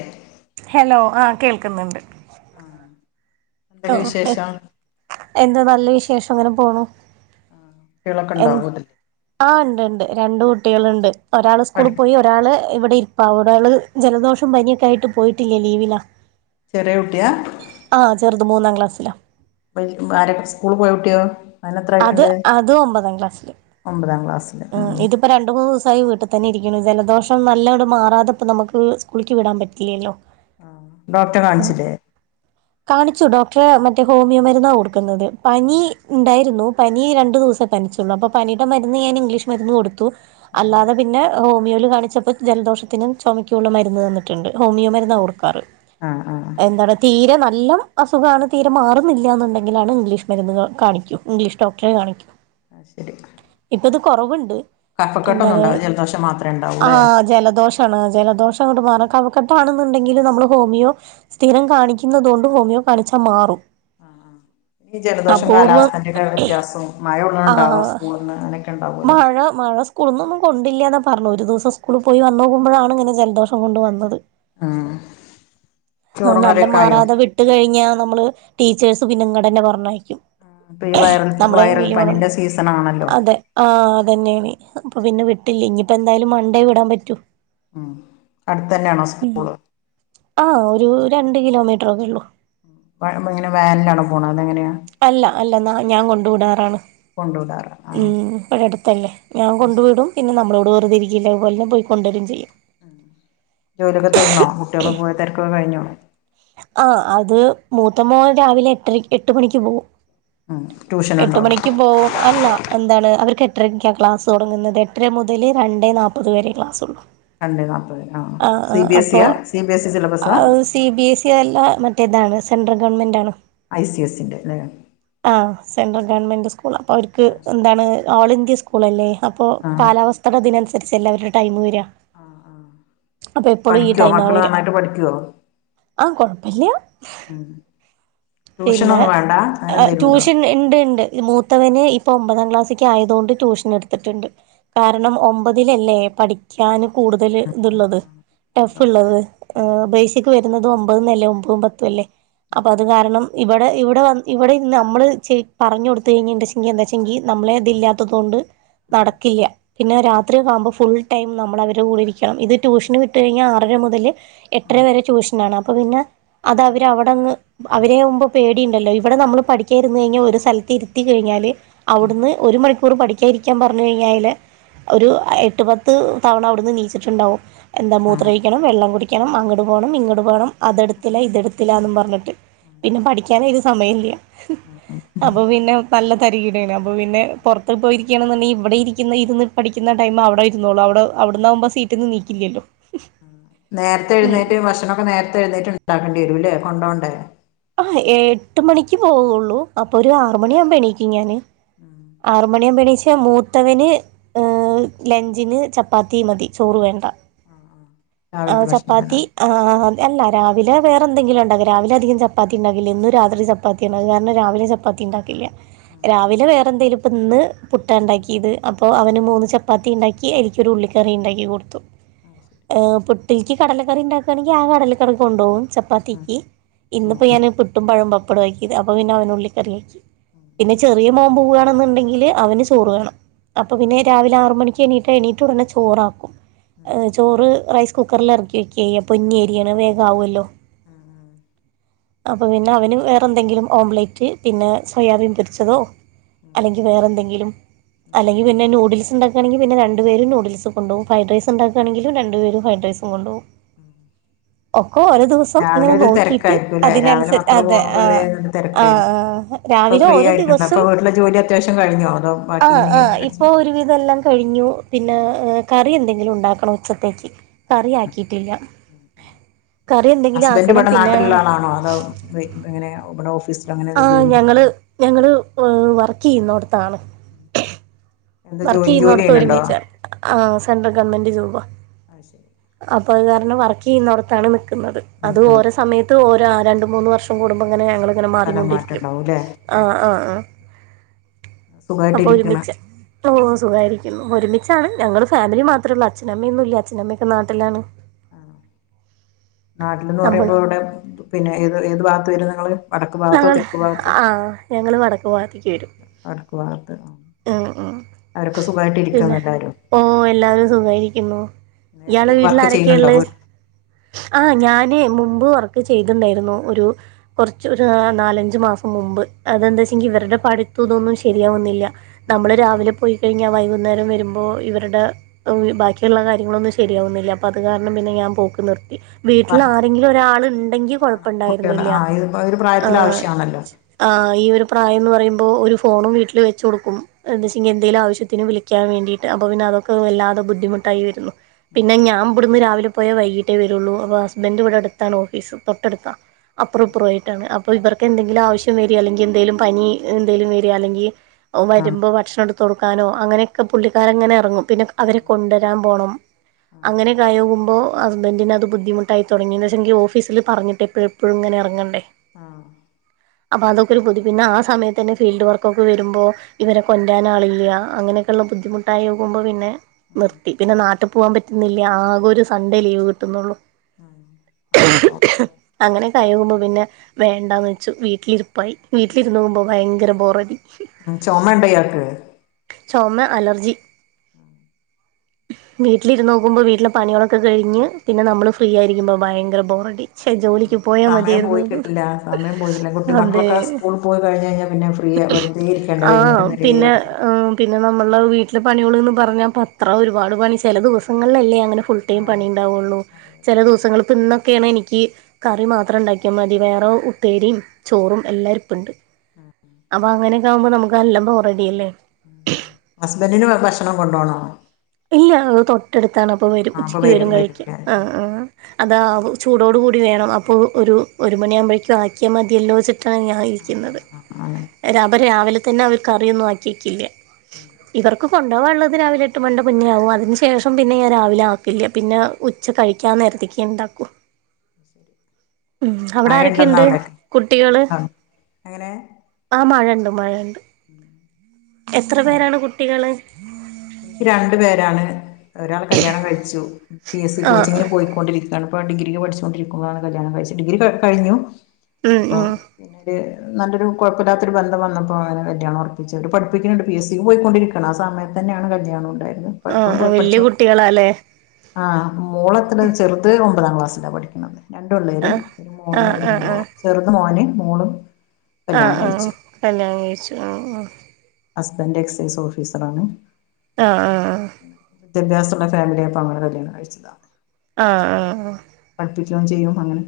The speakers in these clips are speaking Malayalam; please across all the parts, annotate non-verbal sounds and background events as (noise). (inaudible) ഹലോ ആ കേൾക്കുന്നുണ്ട് ആഹാ ഓ ഏഹ് എന്താ നല്ലവിശേഷം ഇങ്ങനെ പോണു കുട്ടിയോളെക്കെ എ വീട്ടില് ഉണ്ട് ണ്ട് രണ്ട്കുട്ടികള്ണ്ട് ഒരാള് പഠി സ്കൂളിപോയി ഒരാ ഒരാള് ഇവിടെ ഇരിപ്പാ ഒരാള് ജലദോഷം പനിയൊക്കെയിട്ട് പോയിട്ടില്ല ലീവിലാ ചെറിയെകുട്ടിയാ ആ ചെറുത് മൂന്നാം ക്ലാസ്സലാ പ്പ ഇപ്പാ സ്കൂൾപോയ കുട്ടിയോ അവന് എത്ര അത് ആയിട്ടുണ്ട് അത് ഒമ്പതാംക്ലാസ്സില് ഒമ്പതാം ക്ലാസ്സില് ഉം ഇത് ഇപ്പരണ്ട് മൂന്നിസായി വീട്ടിതന്നെ ഇരിക്കുന്നുജലദോഷം നല്ലണ്ട് മാറാതെപ്പനമുക്ക്സ്കൂളിക്ക് വിടാൻ പറ്റില്ലല്ലോ ആഹ് ഡോക്ടറെകാണിച്ചില്ലേ കാണിച്ചുഡോക്ടറെ മറ്റേഹോമിയോ മരുന്നാകൊടുക്കുന്നത് പനി ഉം ഉണ്ടായി ക്കുന്നു പനിരണ്ടുസം പനിച്ചുള്ളു അപ്പപനിടെ മരുന്ന്ഞാൻ ഇംഗ്ലീഷ് മരുന്ന് കൊടുത്തു അല്ലാതെ പിന്നെ ഹോമിയോല്കാണിച്ചപ്പോ ജലദോഷത്തിനും ചൊമക്കുള്ള മരുന്ന്തന്നിട്ടുണ്ട് ഹോമിയോ മരുന്നാണ് കൊട്ക്കാറ് ആഹ് ആഹ് എന്താണ് തീരെനല്ല അസുഖാണ് തീരെമാറുന്നില്ലന്നുണ്ടെങ്കിലാണ് ഇംഗ്ലീഷ്മരുന്ന് കാണിക്കു ഇംഗ്ലീഷ് ഡോക്ടറെ കാണിക്കും ആഹ്ശെരി ഇപ്പത് ഉണ്ടാവില്ല ജലദോഷം മാത്രമേ കൊറവുണ്ട്എന്താണ്ആ ഉണ്ടാവൂല്ലേ ജലദോഷം ണ് ജലദോഷംങ്ങണ്ട് കഫക്കെട്ടാണെന്നുണ്ടെങ്കിൽ നമ്മള് ഹോമിയോ സ്ഥിരംകാണിക്കുന്നുന്നത്കൊണ്ട് ഹോമിയോ കാണിച്ചാമാറും ആഹ് ആഹ് ഈജലദോഷം കാലാവസ്ഥക്കെന്റെ വ്യത്യാസവും മയ ഒള്ള ആഹ് മ ഴ മഴസ്കൂളന്നൊന്നും കൊണ്ടില്ലന്നാപറഞ്ഞ ഒരു ദിവംകൂൾ പോയിവന്നോക്കുമ്പോഴാണ് ഇങ്ങനെജലദോഷംകൊണ്ട് വന്നത് ഉം ആ ചോറും കറിയൊക്കെ ആയോ നല്ലമാറാതെവി ട്ട് കഴിഞ്ഞാനമ്മള്ടീച്ചേഴ്സ്പിന്നെ ഇങ്ങേണ്ടന്നെപർണയകും ഇപ്പ ഈ വൈൽ വൈറൽപനിന്റെ സീസണാണല്ലോ തെഹ് ആഹ് അത്തന്നെയാണ് അപ്പപിന്നെവിട്ടില്ലഇനിയിപ്പന്തായാലും മണ്ടേവിടാൻ പറ്റൂ ഉം അടുത്തന്നെയാണോസ് ഉം ആ ഒരു രണ്ട് കിലോമീറ്റർൊക്കെ ഉള്ളൂ (unintelligible) ഇങ്ങനെ വാനിലാണ പോണ അതെങ്ങനെയാ അല്ല അല്ല എന്നാ ഞാൻ കൊണ്ട് വിടാറാണ് കൊണ്ട വിടാറാണ് ഉം ഇപ്പോഴ അടുത്തല്ലേ ഞാൻ കൊണ്ടു വിടും പിന്നെ നമ്മളോട് വെറുതിരിക്കല്ലതു പോലെ പോയി കൊണ്ടരും ചെയ്യും ജോലിയൊക്കെ തീർന്നോ കുട്ടികൾ പോയി തിരക്കൊക്കെഴിഞ്ഞു ആഹ് അത് മൂത്ത മോൻ രാവിലെ എട്ടര എട്ട് മണിക്ക് പോകും ഉം എട്ട് ട്യൂഷനുണ്ടോ മണിക്ക് പോവും അല്ല എന്താണ് അവർക്ക് എട്ടരക്കാണ് ക്ലാസ്സ് തുടങ്ങുന്നത് എട്ടര മുതൽ രണ്ടേ നാൽപ്പത് വരെ ക്ലാസ്ള്ളു രണ്ട് നാൽപ്പത് ആ C B S ഇിയ C B S E സിലബസാ സി ബി എസ് ഇ അല്ല മറ്റേതാണ് സെൻട്രൽ ഗവൺമെൻറ് ആണ് ഐ സി എസിന്റെ അല്ലെ ആ സെൻട്രൽ ഗവൺമെന്റ് സ്കൂളാ അപ്പൊ അവർക്ക് ആഹ് എന്താണ് ഓൾ ഇന്ത്യ സ്കൂളല്ലേ അപ്പോൊ ആഹ് കാലാവസ്ഥയുടെ ഇതിനനുസരിച്ച് എല്ലാവരുടെ ടൈം വരാ ആഹ് അപ്പൊ എപ്പോഴും ഈ ടൈം ആ വര യിട്ട് പഠിക്കുവോ ആഹ് കൊഴപ്പല്യ ഉം ട്യൂഷന ഒന്നും വേണ്ട അങ്ങനെ എന്തേലുംണ്ടോ ട്യൂഷൻ ഉണ്ട് ഉണ്ട് മൂത്തവന് ഇപ്പൊ ഒമ്പതാം ക്ലാസ്സ്ക്ക് ആയതൊണ്ട് ട്യൂഷൻ എടുത്തിട്ടുണ്ട് കാരണം ഒമ്പതിലല്ലേ പഠിക്കാന് കൂടുതല് ഉം ഉം ഇത്ള്ളത് ഉം ടഫ് ഉണ്ടാവും ഉള്ളത് ഉം ബേസിക്ക് വരുന്നത് ഒമ്പതന്നല്ലേ ഒമ്പതും പത്തും അല്ലേ അപ്പൊ അത് കാരണം ഇവിടെ ഇവിടെ വന്ന് ഇവിടെ ഇന്ന് നമ്മൾ ച പറഞ്ഞഞ് കൊടുത്ത കഴിഞ്ഞുണ്ടെച്ചെങ്കിൽന്താ വച്ചെങ്കിൽ നമ്മളെ അതി ഇല്ലാത്തതുകൊണ്ട് ഉം ഉം നടക്കില്ല പിന്നെ രാത്രിയക്കവുമ്പോ ഫുൾ ടൈം നമ്മള അവരെ കൂടെയിരിക്കണം ഇത് ട്യൂഷന് വിട്ട് കഴിഞ്ഞൽ ആറര മുതൽ എട്ടര ഉം ഉം വരെ ട്യൂഷ ന്ന അപ്പപിന്നെ അത് അവര് ഉം അവിടങ്ങ് അവരെയാപ്പം പേടിയുണ്ടല്ലോ ഇവിടെ നമ്മൾ പഠിക്കാരുന്നു കഴിഞ്ഞാൽ ഒരു സ്ഥലത്ത് ഇരുത്തി കഴിഞ്ഞാല് ഉം ഉം അവിടുന്ന് ഒരു മണ പ്പൂറ് പഠിക്കാ ഇരിക്കാൻ പറഞ്ഞു കഴിഞ്ഞാല് ഒരു എട്ട് പത്ത് തവണ അവിടുന്ന് നീച്ചിട്ടുണ്ടാകും എന്താ ഉം മൂത്രഴിക്കണം വെള്ളം കുടിക്കണം അങ്ങോട്ട് പോകണം ഇങ്ങോട്ട് പോകണം അതെടുത്തില്ല ഇതെടുത്തില്ലാന്ന് പറഞ്ഞിട്ട് പിന്നെ പഠിക്കൻ ഒരു സമയം ഇല്ല ആഹ് അപ്പൊ പിന്നെ നല്ല തരികീടാണ് അപ്പൊ പിന്നെ പുറത്ത് പോയിരിക്കുകയാണെന്നുണ്ടെങ്കിൽ ഇവിടെ ഇരിക്കുന്ന ഇരുന്ന് പഠിക്കുന്ന ടൈമ് അവിടെ ഇരുന്നോളും അവിടെവിടന്നാവകുമ്പോ സീറ്റ്ന്ന് നിണീക്കില്ലല്ലോ നേരത്തെ എഴുനേറ്റ് ഭക്ഷണമൊക്കെ നേരത്തെ എഴുന്നേറ്റ് ഉണ്ടാക്കേണ്ടി വരൂല്ലേ കൊണ്ടോവണ്ടേ ആ എട്ട് മണിക്ക് പോവുള്ളൂ അപ്പൊ ഒരു ആറ് മണിയാമ്പോ എണീക്കും ഞാന് ആഹ് ആറ് മണിയാപ്പം പേണീച്ച മൂത്തവന് ഹ ലഞ്ചിന് ചപ്പാത്തി മതി ചോറ് വേണ്ട ആ ആ രാവിലത്തെ ഭക്ഷണം തന്നെ ചപ്പാത്തി മതി ആഹ് അതേ അല്ല രാവില വേറെന്തെങ്കിലും ഉണ്ടാക രാവിലധികം ചാത്തി ഉണ്ടാവില്ല ഇന്ന് രാത്രി ച ചപ്പാത്തിഅത് കാരണം രാവിലെ ചപ്പാത്തി ഉണ്ടാക്കില്ല ഉം ഉം രാവിലെ വേറെ എന്തേലും ഇപ്പൊന്ന് പുട്ട ഉം ഉണ്ടാക്കിയത് അപ്പോൾ അവന് മൂന്ന് ചപ്പാത്തി ഉണ്ടാക്കി അതിക്കൊരു ഉള്ളിക്കറി ഉണ്ടാക്കി കൊടുത്തു ആഹ് ശരി പുട്ടില്ക്ക് കടലക്കറി ഉണ്ടാക്കാണെങ്കിൽ ആ കടലക്കറി കൊണ്ടോകും ഉം ചപ്പാത്തിക്ക് ഉം ഇന്നിപ്പോ ഉം ഞാൻ പു ട്ടും പഴോം പപ്പടാകിയത് അപ്പൊ പിന്നെ അവനുള്ളി കറക്കിയാക്കി ഉം പിന്നെ ചെറിയ പോവാണെന്നുണ്ടെങ്കിൽ അവന് ചോറ് വേണം അപ്പൾ പിന്നെ ചോറാ രാവിലെ ആറ് മണിക്ക് എണീട്ട് എണീട്ട് ഉടനെ ചോറാക്കും ഉം എ ചോറ് റൈസ് കുക്കറിൽ ഇറക്കി വെക്കച്ചെയ പൊന്നി അരിയാണ് വേഗാവോല്ലോ ഉം ഉം അപ്പൊ പിന്നെ അവന് വേറെ എന്തെങ്കിലും ഓംലെറ്റ് പിന്നെ സോയാബീൻ പോരിച്ചതോ ഉം അല്ലെങ്കിൽ വേറെ എന്തെങ്കിലും ഉം അല്ലെങ്കിൽ പിന്നെ നൂഡിൽസ് ഉണ്ടാ അങ്ങനാണങ്കിൽപിന്നെ രണ്ടു പേരും നൂഡിൽസ് കൊണ്ടുപോവുംഫൈ ഡ്രൈസ് ഉണ്ടാക്കാണങ്കിലും രണ്ടു പേരും ഫൈ ഡ്രൈസ് കൊണ്ടുപോവും ഉം (unintelligible) ഒക്കൊ ഒരു അങ്ങനെ ദിവസം രാവിലെ ഇങ്ങനെ ഒരു നോക്കിട്ട് തിരക്കായിരിക്കുംല്ലേ രാവിലെ അതിനനുസരി മക്കള് അതെ പോണുമ്പോ വരെ ആഹ് ഒരു ആഹ് തിരക്കായിരിക്കും ആഹ് രാവിലെ ഓരോദിവസം അത്യാവിശം കഴിഞ്ഞോ അതോ ബാക്കി ആഹ് ഇനി ആഹ് അടിച്ച് ഇപ്പോൾ ഉം ഒരുവിധം ല്ലാം കഴിഞ്ഞു പിന്നെ ഏ കറി എന്തെങ്കിലും ഉണ്ടാക്കണം ഉച്ചക്കത്തേക്ക് ഉം കറി ഉം ആക്കിട്ടില്ല ഉം ഉം കറി എന്തെങ്കിലും ആക്കണം പിന്നെ ആ (unintelligible) (unintelligible) ഇങ്ങനെ ഇവിട ഓഫീസ് ആഹ് ഞങ്ങള് ഞങ്ങള് വർക്ക് ചെയ്യുന്നടത്താണ് എന്താ വർക്ക് ജോലി ജോലി ചെയ്യുന്നോടത്ത് ചെയ്യണുണ്ടോ ഒരുമിച്ച ആ സെൻട്രൽ ഗവൺമെന്റ് ജോബ് അത് ശരി അപ്പൊ അത് കാരണം വർക്ക് ചെയ്യുന്ന ഇടത്താണ് നിക്കുന്നത് അത് നിക്കണ് ഓരോ സമയത്ത് ത്ത് ഒ രണ്ട് മൂന്ന് വർഷം കൂടുമ്പോൾ അങ്ങനെ ഞങ്ങളിങ്ങനെ സ്ഥലം മാറിക്കൊണ്ടിരിക്കും മാറ്റണ്ടാവൂല്ലേ ഉം ആഹ് ആഹ് ആഹ് സുഖായിട്ട് അപ്പൊ ഇരിക്കണ് ഒരുമിച്ച് ഓ സുഖായിരിക്കുന്നു ഒരുമിച്ചാണ് ഞങ്ങള്ൾ ഫാമിലി മാത്രമ ഉള്ളൂ അച്ഛനമ്മയൊന്നും ഇല്ല അച്ഛനമ്മൊക്കെ നാട്ടിലാണ് ആണോ നാട്ടിലന്ന് നമ്മളും പറയുമ്പോൾ ഇവിടെ പിന്നെ ഏത് ഏത് ഭാഗത്ത് വരും നിങ്ങള് വടക്ക് ഭാഗത്തോ ഞങ്ങൾ തെക്ക് ഭാഗത്തോ ആ ഞങ്ങൾ വടക്ക് ഭാഗത്തേക്ക് വരും വടക്ക് ഭാഗത്ത് ഏഹ് ഏഹ് അവരൊക്കെ സുഖമായിട്ട് പിന്നെ ഇരിക്കുന്നു എല്ലാരും ഓ എല്ലാവരും സുഖായിരിക്കുന്നു വേറെ ഇയാള് എന്തെങ്കിലും വീട്ടില വർക്ക് ആരൊക്കെയ ചെയ്യുന്നുണ്ടോ വീ ഉള്ളത് ആഹ് ഞാന് മുമ്പ് വർക്ക് ചെയ്തിണ്ടായിരുന്നു ഒരു കുറച്ച് ഒരു നാലഞ്ചു മാസം മുമ്പ് അതെന്താ വെച്ചെങ്കിൽ ഇവരുടെ പഠിത്തും ഇതൊന്നും ശരിയാവുന്നില്ല നമ്മള് രാവിലെ പോയി കഴിഞ്ഞാ വൈകുന്നേരം വരുമ്പോ ഇവരുടെ ബാക്കിയുള്ള കാര്യങ്ങളൊന്നും ശരിയാവുന്നില്ല അപ്പൊ അത് കാരണം പിന്നെ ഞാൻ പോക്ക് നിർത്തി വീട്ടിൽ വർക്ക് ആരെങ്കിലും ഒരാൾ ഉണ്ടെങ്കി വേണം കുട്ടികള് കൊഴപ്പുണ്ടായിരുന്നില്ല ആ ഇത് ഒരു പ്രായത്തിൽ ആഹ് ആവശ്യമാണല്ലോ ഈ ഒരു പ്രായംന്ന് പറയ്പോൾ ഒരു ഫോണൺ വീട്ടിൽ വെച്ച് കൊടുക്കും എന്ന് വെച്ചെങ്കിൽ എന്തെങ്കിലും ആവശ്യ ആവശ്യത്തിന് വിളിക്കാൻ വേണ്ടിട്ട് അപ്പൊ പിന്നെ അതൊക്കെ വല്ലാതെ ബുദ്ധിമുട്ടായി വരുന്നു പിന്നെ ഞാൻ ഇവിടുന്ന് രാവില പോയ വൈകീട്ടേ വരുള്ളൂ അ ഹസ്ബൻറ് ഇവിടെടുത്താണ് ഓഫീസ് തൊട്ടടുത്താ അപ്പുറോം ഇപ്പുറോം ആയിട്ടാണ് അപ്പ ഇർക്ക് എന്തെങ്കിലും ആവശ്യം (unintelligible) അല്ലെങ്കിൽ എന്തെങ്കലും പനി എന്തേലും വരിക ആണങ്കിൽ ആഹ് വരുമ്പോ ഭക്ഷണം എടുത്ത് ട്ത്ത്കൊടുക്കാനോ അങ്ങനെയൊക്കെ പുള്ളിക്കാരങ്ങനെ ഇറങ്ങും പിന്നെ അവരെ ആഹ് കൊണ്ടുവരാൻ പോണം ആഹ് അങ്ങനെ കെഴിയോമ്പോ ഹസ്ബന്റിന് അത് ബുദ്ധിമുട്ടായി തുടങ്ങിന്ന് വച്ച ഓഫീസിൽ പറഞ്ഞിട്ട് എപ്പോഴും എപ്പോഴും ഇങ്ങനെ ഇറങ്ങണ്ടേ ആഹ് അപ്പ അതൊക്കെ ഒരുബുദ്ധിമുട്ട് പിന്നെ ആ സമയത്ത് തന്നെ ഫീൽഡ് വർക്കൊക്കെ വരുമ്പോൾ ഇവരെ കൊറ്റാനാളില്ല അങ്ങനെയൊക്കെയുള്ള ബുദ്ധിമുട്ടായികുമ്പോൾ പിന്നെ ഉം നിർത്തി പിന്നെ നാട്ടിൽ പോകാൻ പറ്റുന്നില്ലേ ആകെ ഒരു സൺഡേ ലീവ് കിട്ടുന്നുള്ളൂ ഉം അങ്ങനെ അങ്ങനെ കഴിയുമ്പോ പിന്നെ വേണ്ടാന്ന് വെച്ചു വീട്ടിലിരിപ്പാ പോയി വീട്ടിലിരുന്ന് പോകുമ്പോൾ ഭയങ്കര ബോറായി ഉ ചുമ ഉണ്ടഇയാൾക്ക് ചുമ അലർജി വീട്ടിലിരു നോക്കുമ്പോൾ വീട്ടിലെ പണികളൊക്കെ കഴിഞ്ഞ് പിന്നെ നമ്മൾ ഫ്രീ ആയിരിക്കുമ്പോൾ ഭയങ്കര ബോറ ഡി ശെ ജോലിക്ക് പോയാ സമയം മതിായിരുന്നു പോയി കിട്ടില്ല സമയം പോയിട്ടില്ല കുട്ടി അ അതേ മക്കളൊക്കെ സ്കൂളിൽ പോയി കഴിഞ്ഞ് കഴിഞ്ഞാൽ പിന്നെ ഫ്രീ വെറുതെ ഇരിക്കേണ്ട ആഹ വൈകുന്നേരം വരെ പിന്നെ വെറുതെ പിന്നെ നമ്മൾ വീട്ടിലെ പണികളന്ന് പറഞ്ഞാൽ അത്ര ഒരുപാട് പണി ചില ദിവസങ്ങളിലല്ലേ അങ്ങനെ ഫുൾ ടൈം ആഹ് പണിയ ഉണ്ടാവുകയുള്ളൂ അതെ അതെ ചില ദിവസങ്ങളൾ ഇപ്പൾ ഇന്നൊക്കെയാണ് എനിക്ക് കറി മാത്രം ഉണ്ടാക്കിയാൽ മതി വേറെ (inaudible) ചോറും എല്ലാവും ഇപ്പം ഉണ്ട് അപ്പൊ അങ്ങനെയൊക്കെ ആകുമ്പോ നമുക്ക് എല്ലാം ബോറഡി അല്ലേ ഹസ്ബന്റിന് ഭക്ഷണം കൊണ്ടോണോ ഇല്ല ത് തൊട്ടെടുത്താണ് അപ്പോ വരും ആഹ് അപ്പൊ ഉച്ചയ്ക്ക് വരും കഴിക്ക വരൂല്ലേ ആഹ് ആഹ് അതാ വു ചൂടോടു കൂടി വേണം അപ്പോ ഒരു ഒരു മണിയാബഴേക്കും ആക്കിയാ മതിയെല്ലോ വെച്ചി ഞ ആഹ് ഇരിക്കുന്നത് ആഹ് ആഹ് ആഹ് അവര് രാവിലെ തന്നെ അവര് ക്കറിയൊന്നും ആക്കിയക്കില്ല ഉം ഇവർക്ക് കൊണ്ടോവാൻ ഒള്ളത് രാവിലെ എട്ട് മണ്ടം മുന്നെയാവു അതിന് ശേഷം പിന്നെ ഞാൻ രാവിലെ ആക്കില്ല പിന്നെ ഉച്ച കഴിക്കാൻ നേരത്തേക്കെ ഇണ്ടാക്കൂ ഉം അവിട മഴയുണ്ടോന്ന് ആരെക്കെണ്ട് അവിടൊക്കെ കുട്ടികള് മഴയുണ്ടോ എങ്ങനെ ആഹ് മഴണ്ട് മഴണ്ട് ഉം എത്ര പേരാണ് കുട്ടികള് എനിക്ക് രണ്ട് പേരാണ് ഒരാൾ കല്യാണം കഴിച്ചു പി എസ് സി ആഹ് കോച്ചിങ്ങിന് പോയിക്കൊണ്ടിരിക്കയാണ് ഇപ്പോ ഡിഗ്രിക്ക് പഠിച്ചൊണ്ടിരിക്കുമ്പാണ് കല്യാണം കഴിച്ച ഡിഗ്രി ക കഴിഞ്ഞു ഉം അപ്പം ഉം പിന്നീട് നല്ലൊരു കുഴപ്പല്ലാത്തൊരു ബന്ധം വന്നപ്പോ അങ്ങനാ കല്യാണം ഉറപ്പിച്ച് അവര് പഠിപ്പിക്കണുണ്ട് പി എസ് സി പോയിക്കൊണ്ടിരിക്കും ആ സമയത്ത് തന്നെയാണ് കല്യാണം ഉണ്ടായത് ആഹ് ആഹ് വെല്യ കുട്ടികളാല്ലേ ആഹ് മൂളത്തിന് ചെറുത് ഒൻപതാം ക്ലാസ്സില പഠിക്കണത് രണ്ട് പിള്ളേര് ആഹ് ഒരു മോനും ആഹ് ഒരു ആഹ് മോളും ചെറുത് മോന് മോളും കല്യാണം ആഹ് ആഹ് കഴിച്ചു കല്യാണം കഴിച്ചു ആഹ് ആഹ് ഹസ്ബൻറ് എക്സൈസ് ഓഫീസർ ആണ് ആഹ് ആഹ് ആഹ് വിദ്യാഭ്യാസുള്ള ഫാമിലി അപ്പോ അങ്ങന കല്യാണം കഴിച്ചതാ ആഹ് ആഹ് പഠിപ്പിക്കുയും ചെയ്യും അങ്ങനെ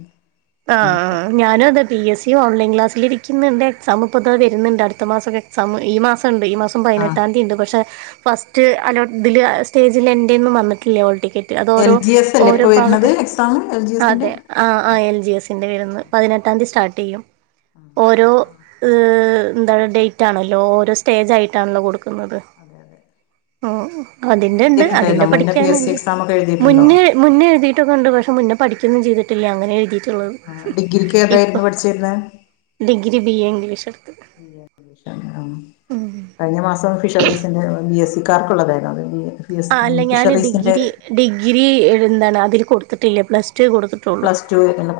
ആഹ് അങ്ങനെയൊക്കെ ആഹ് ഞാനും അതെ പി എസ് സിയും ഓൺലൈൻ ക്ലാസ്സില് ഇരിക്കുന്നുണ്ട് എക്സാം ഇപ്പോ ദാ വരുന്നുണ്ട് അടുത്ത മാസക്കോ എക്സാം ഈ മാസംണ്ട് ഈ മാസം ആഹ് പായിനെട്ടാംന്ദി ഉണ്ട് പഷേ ഫസ്റ്റ് അലോ ഇതില് സ്റ്റേജിൽ എന്റെ ഒന്നും വന്നിട്ടില്ലേ ഓൾടിക്കറ്റ് അത് എൽ ഒരോ ജി എസ് അല്ലേ ഓരോ ഇപ്പൊ വരുന്നത് ഭാഗത്ത് എക്സാം എൽ ജി എസിന്റെ അതെ ആഹ് ആഹ് എൻ ജി എസിന്റെ വെരുന്ന് പതിനൊട്ടംതി സ്റ്റാർട്ട്‌എയും ഓരോ ഇഹ് എന്താണ് ഡേറ്റ് ആണല്ലോ ഓരോ സ്റ്റേജ് ആയിട്ടാണല്ലോ കൊടുക്കുന്നത് അതെ അതെ ഉം മുന്നേ അതിന്റെ ഉണ്ട് അതിന്റെ എഴുതിയിട്ടുണ്ടായിരുന്നോ മുന്നേ പി എസ് സി പഠിക്കാനുണ്ട് എക്സാം ഒക്കെ എഴുതിയിട്ടുണ്ടോ മുന്നേ മുന്നെഴുതിയിട്ടൊക്ക ഉണ്ട് പക്ഷേ മുന്നേ പഠിക്കൊന്നും ചെയ്തിട്ടില്ല അങ്ങെന എഴുതിട്ട് ളു ആഹ് ഡിഗ്രിക്ക് ഏതായിരുന്നു ഇപ്പം പഠിച്ചിരുന്നെ ഡിഗ്രി ബി എ ഇംഗ്ലീഷ് എടുത്ത് ഇംഗ്ലീഷാണ് ആഹ് കഴിഞ്ഞ മാസം ഫിഷറീസിന്റെ ബി എസ് സിക്കാർക്കുള്ളതായിരുന്നു അത് ബി എ ആഹ് അല്ല ഞാന് ഡിഗ്രി ഡിഗ്രി എന്താണ് അതില് കൊടുത്തിട്ടില്ല പ്ലസ് ടുവെ കൊടുത് പ്ലസ് ടു വെക്കനം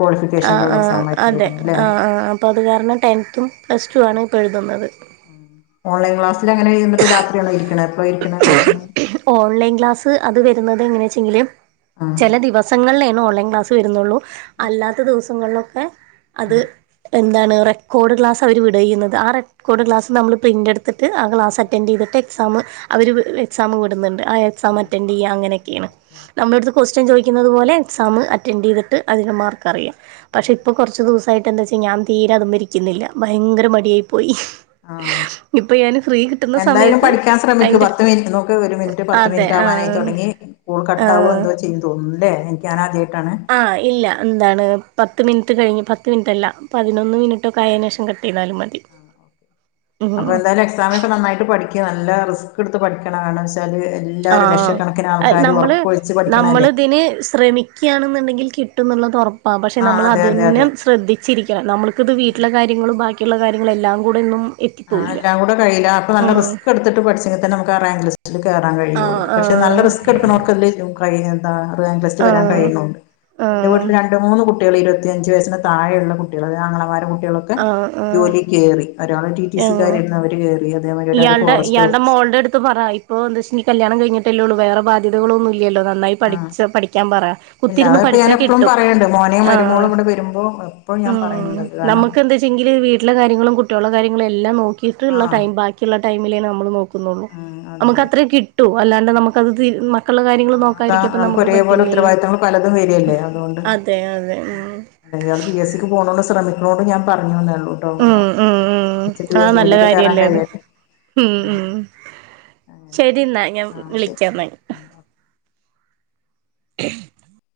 ആഹ് ആഹ് അതെ ആഹ് ആഹ് അപ്പോ അത് കാരണം ടെൻത്തും പ്ലസ് ടു ആണ് ഇപ്പോ എഴുതുന്നത് ആഹ് ഓൺലൈൻ ക്ലാസിൽ അങ്ങനെയിരുന്നിട്ട് രാത്രിയാണൊ ഇരിക്കണെ എപ്പ ഇരിക്കണ് ക്ലാസ്സിന് ഓൺലൈൻ ക്ലാസ് അത് വരുന്നത് എങ്ങനെ വെച്ചെങ്കില് ആഹ് ല ദിവസങ്ങളെണു ഓൺലൈൻ ക്ലാസ്സ് വരുന്നുള്ളൂ അല്ലാത്ത ദിവസങ്ങളിലൊക്കെ അത് ആഹ് എന്താണ് റെക്കോർഡ് ക്ലാസ്സ്‌ അവർ വിടെയുന്നത് ആ റെക്കോഡ് ആഹ് ക്ലാസ്സ്‌ നമ്മൾ പ്രിന്റ് എടു ത്തിട്ട് ആ ക്ലാസ്സ് അറ്റൻഡ് ചെയ്തിട്ട് എക്സാംമ് അവർ വി എക്സാം വിടുന്നുന്നുണ്ട് ആ എക് ആഹ് സാംമറ്റന്റ് ചെയ്യാം അങ്ങനെയൊക്കെയാണ് ആണല്ലേ നമ്മടുത് കൊസ്റ്റയ്ൻ ചോദിക്കുന്നത് പോലെ എക്സാം അറ്റൻഡ് ചെയ്തിട്ട് അതിന് മാർക്ക് അറിയാം പക്ഷെ ആഹ് ഇപ്പ കുറച്ച് ദിവസ അായിട്ട് എന്താ വെച്ചാ ഞാൻ തീരെ അതും മെയിരിക്കുന്നില്ല ഭയങ്കര മടിയായി പോയി ആഹ് ഇപ്പൊ ഞാന് ഫ്രീ കിട്ടുന്ന സമയത്ത് ക്ക് അയിന്റെ പത്ത് മിനിറ്റ് നോക്ക ഒരു മിനിറ്റ് പത്ത് അതെ മിനിറ്റ് ആവാനായി ആഹ് തുടങ്ങി കൊൾ കട്ട ആവോ ആഹ് എന്തോ ചെയ് തോന്ല്ലേ എനിക്കാ ഞാൻ ആദ്യായിട്ടാണ് ആഹ് ഇല്ല എന്താണ് പത്ത് മിനിറ്റ് കഴിഞ്ഞ് പത്ത് മിനിറ്റല്ല പതിനൊന്ന് മിനിറ്റൊക്കെ ആയെന് ശേഷം കട്ട് ചെയ്താലും മതി (inaudible) ആഹ് ഓക്കെ അപ്പൊ എന്തായാലും എക്സാമൊക്കെ നന്നായിട്ട് പഠിക്കുക നല്ല റിസ്ക് എടുത്ത് പഠിക്കണ വേണം വെച്ചാല് എല്ലാരും ലക്ഷക്കണക്കിന് ആഹ് ആൾക്കാര് നമ്മള് ഉറക്കൊഴിച്ച് നമ്മള് പഠിക്കണല്ലേ ഇതിന് ശ്രമി ക്കാണെന്നുണ്ടെങ്കിൽ കിട്ടുന്നുള്ളത് ഉറപ്പാണ് പക്ഷെ ആഹ് നമ്മൾ അതെ അത് അതെ തന്നെ അതെ ശ്രദ്ധി ചിരിക്കണം നമ്മുക്കിത് വീട്ടിലെ കാര്യങ്ങളും ബാക്കിയുള്ള കാര്യങ്ങളും എല്ലാം കൂടെ ഒന്നും ആഹ് എത്തിപ്പോവില്ല എല്ലാം കൂടി കഴിയില്ല അപ്പൊ നല്ല ഉം റിസ്‌ക് എടുത്ത് ട്ട് പഠിച്ചെങ്കില് തന്നെ നമുക്കാ റാങ്കില് ലിസ്റ്റ് കേയറാ കഴിയുള്ളൂ ആഹ് പക്ഷെ നല്ല ആഹ് റിസ്ക് എടുക്കോർക്ക എന്താ റാങ്ക്‌ലിസ്റ്റ് വരാൻ ആഹ് കഴിയുന്നുണ്ട് എന്റെ ആഹ് വീട്ടിൽ രണ്ട് മൂന്ന് കുട്ട കുട്ടിക ഇരുപത്തിയഞ്ച് വയസിന് താഴെയുള്ള കുട്ടികൾ ആങ്ങളമാര കുട്ടികളൊക്കെ ആഹ് ജോലി ആഹ് കറി ഒരാ ആഹ് (unintelligible) അവര് കേറി ഇയാളുടെ ഇയാളുടെ മോളുടെ അടുത്ത് പറ ഇപ്പോ എന്ത വെച്ച കല്യാണം കഴിഞ്ഞട്ടല്ലേ ഉള്ളൂ വേറെ ബാധ്യതകളൊന്നും ഇല്ലല്ലോ. നന്നായി ആഹ് പഠിച്ച പഠിക്കാൻ പറ ഇല്ല കുത്തിരുന്ന് അതൊക്കെ പഠിച്ചാ ഞാൻ എപ്പോഴും കിട്ടും പറയണ്ട് മോന് ആഹ് മരുമോളും ഇവിടെ വരുമ്പോ ഇപ്പോ ഞാൻ ഉം പറയുന്നുണ്ട് കാരണം നമുക്ക് എന്താ വീട്ടിലെ കാര്യങ്ങളും കുട്ടികള കാര്യങ്ങളും എല്ലാം ആ നോക്കിയിട്ടുള്ള ടൈം ബാക്കിയുള്ള ടൈമിലേ നമ്മൾ നോക്കു ആ അതെ നമുക്ക് അതെ അത്ര കിട്ടൂ അല്ലാണ്ട് നമുക്ക്ത് ആ കാര്യങ്ങൾ അതാ നോക്കാരിക്കപ്പ നമുക്ക് ഒരേപോലെ പറ്റില്ലല്ലോ ഉത്തരവാദിത്തങ്ങൾ പലതും വരികല്ലേ അതെ അതെ. നിങ്ങള് പി എസ് സിക്ക് പോണോണ്ട് ശ്രമിക്കണോണ്ട് ഞാൻ പറഞ്ഞുന്നേ ഉള്ളൂ. ഉം ഉം ഉം ആഹ് നല്ല കേറാൻ കാര്യല്ലേ അത് കഴിയട്ടെ ഉം ആഹ് ഉം. അങ്ങനെ ശരി എന്നാ ഞാൻ ആഹ് ശരി വിളിക്കാ എന്ന ആഹ് (unintelligible)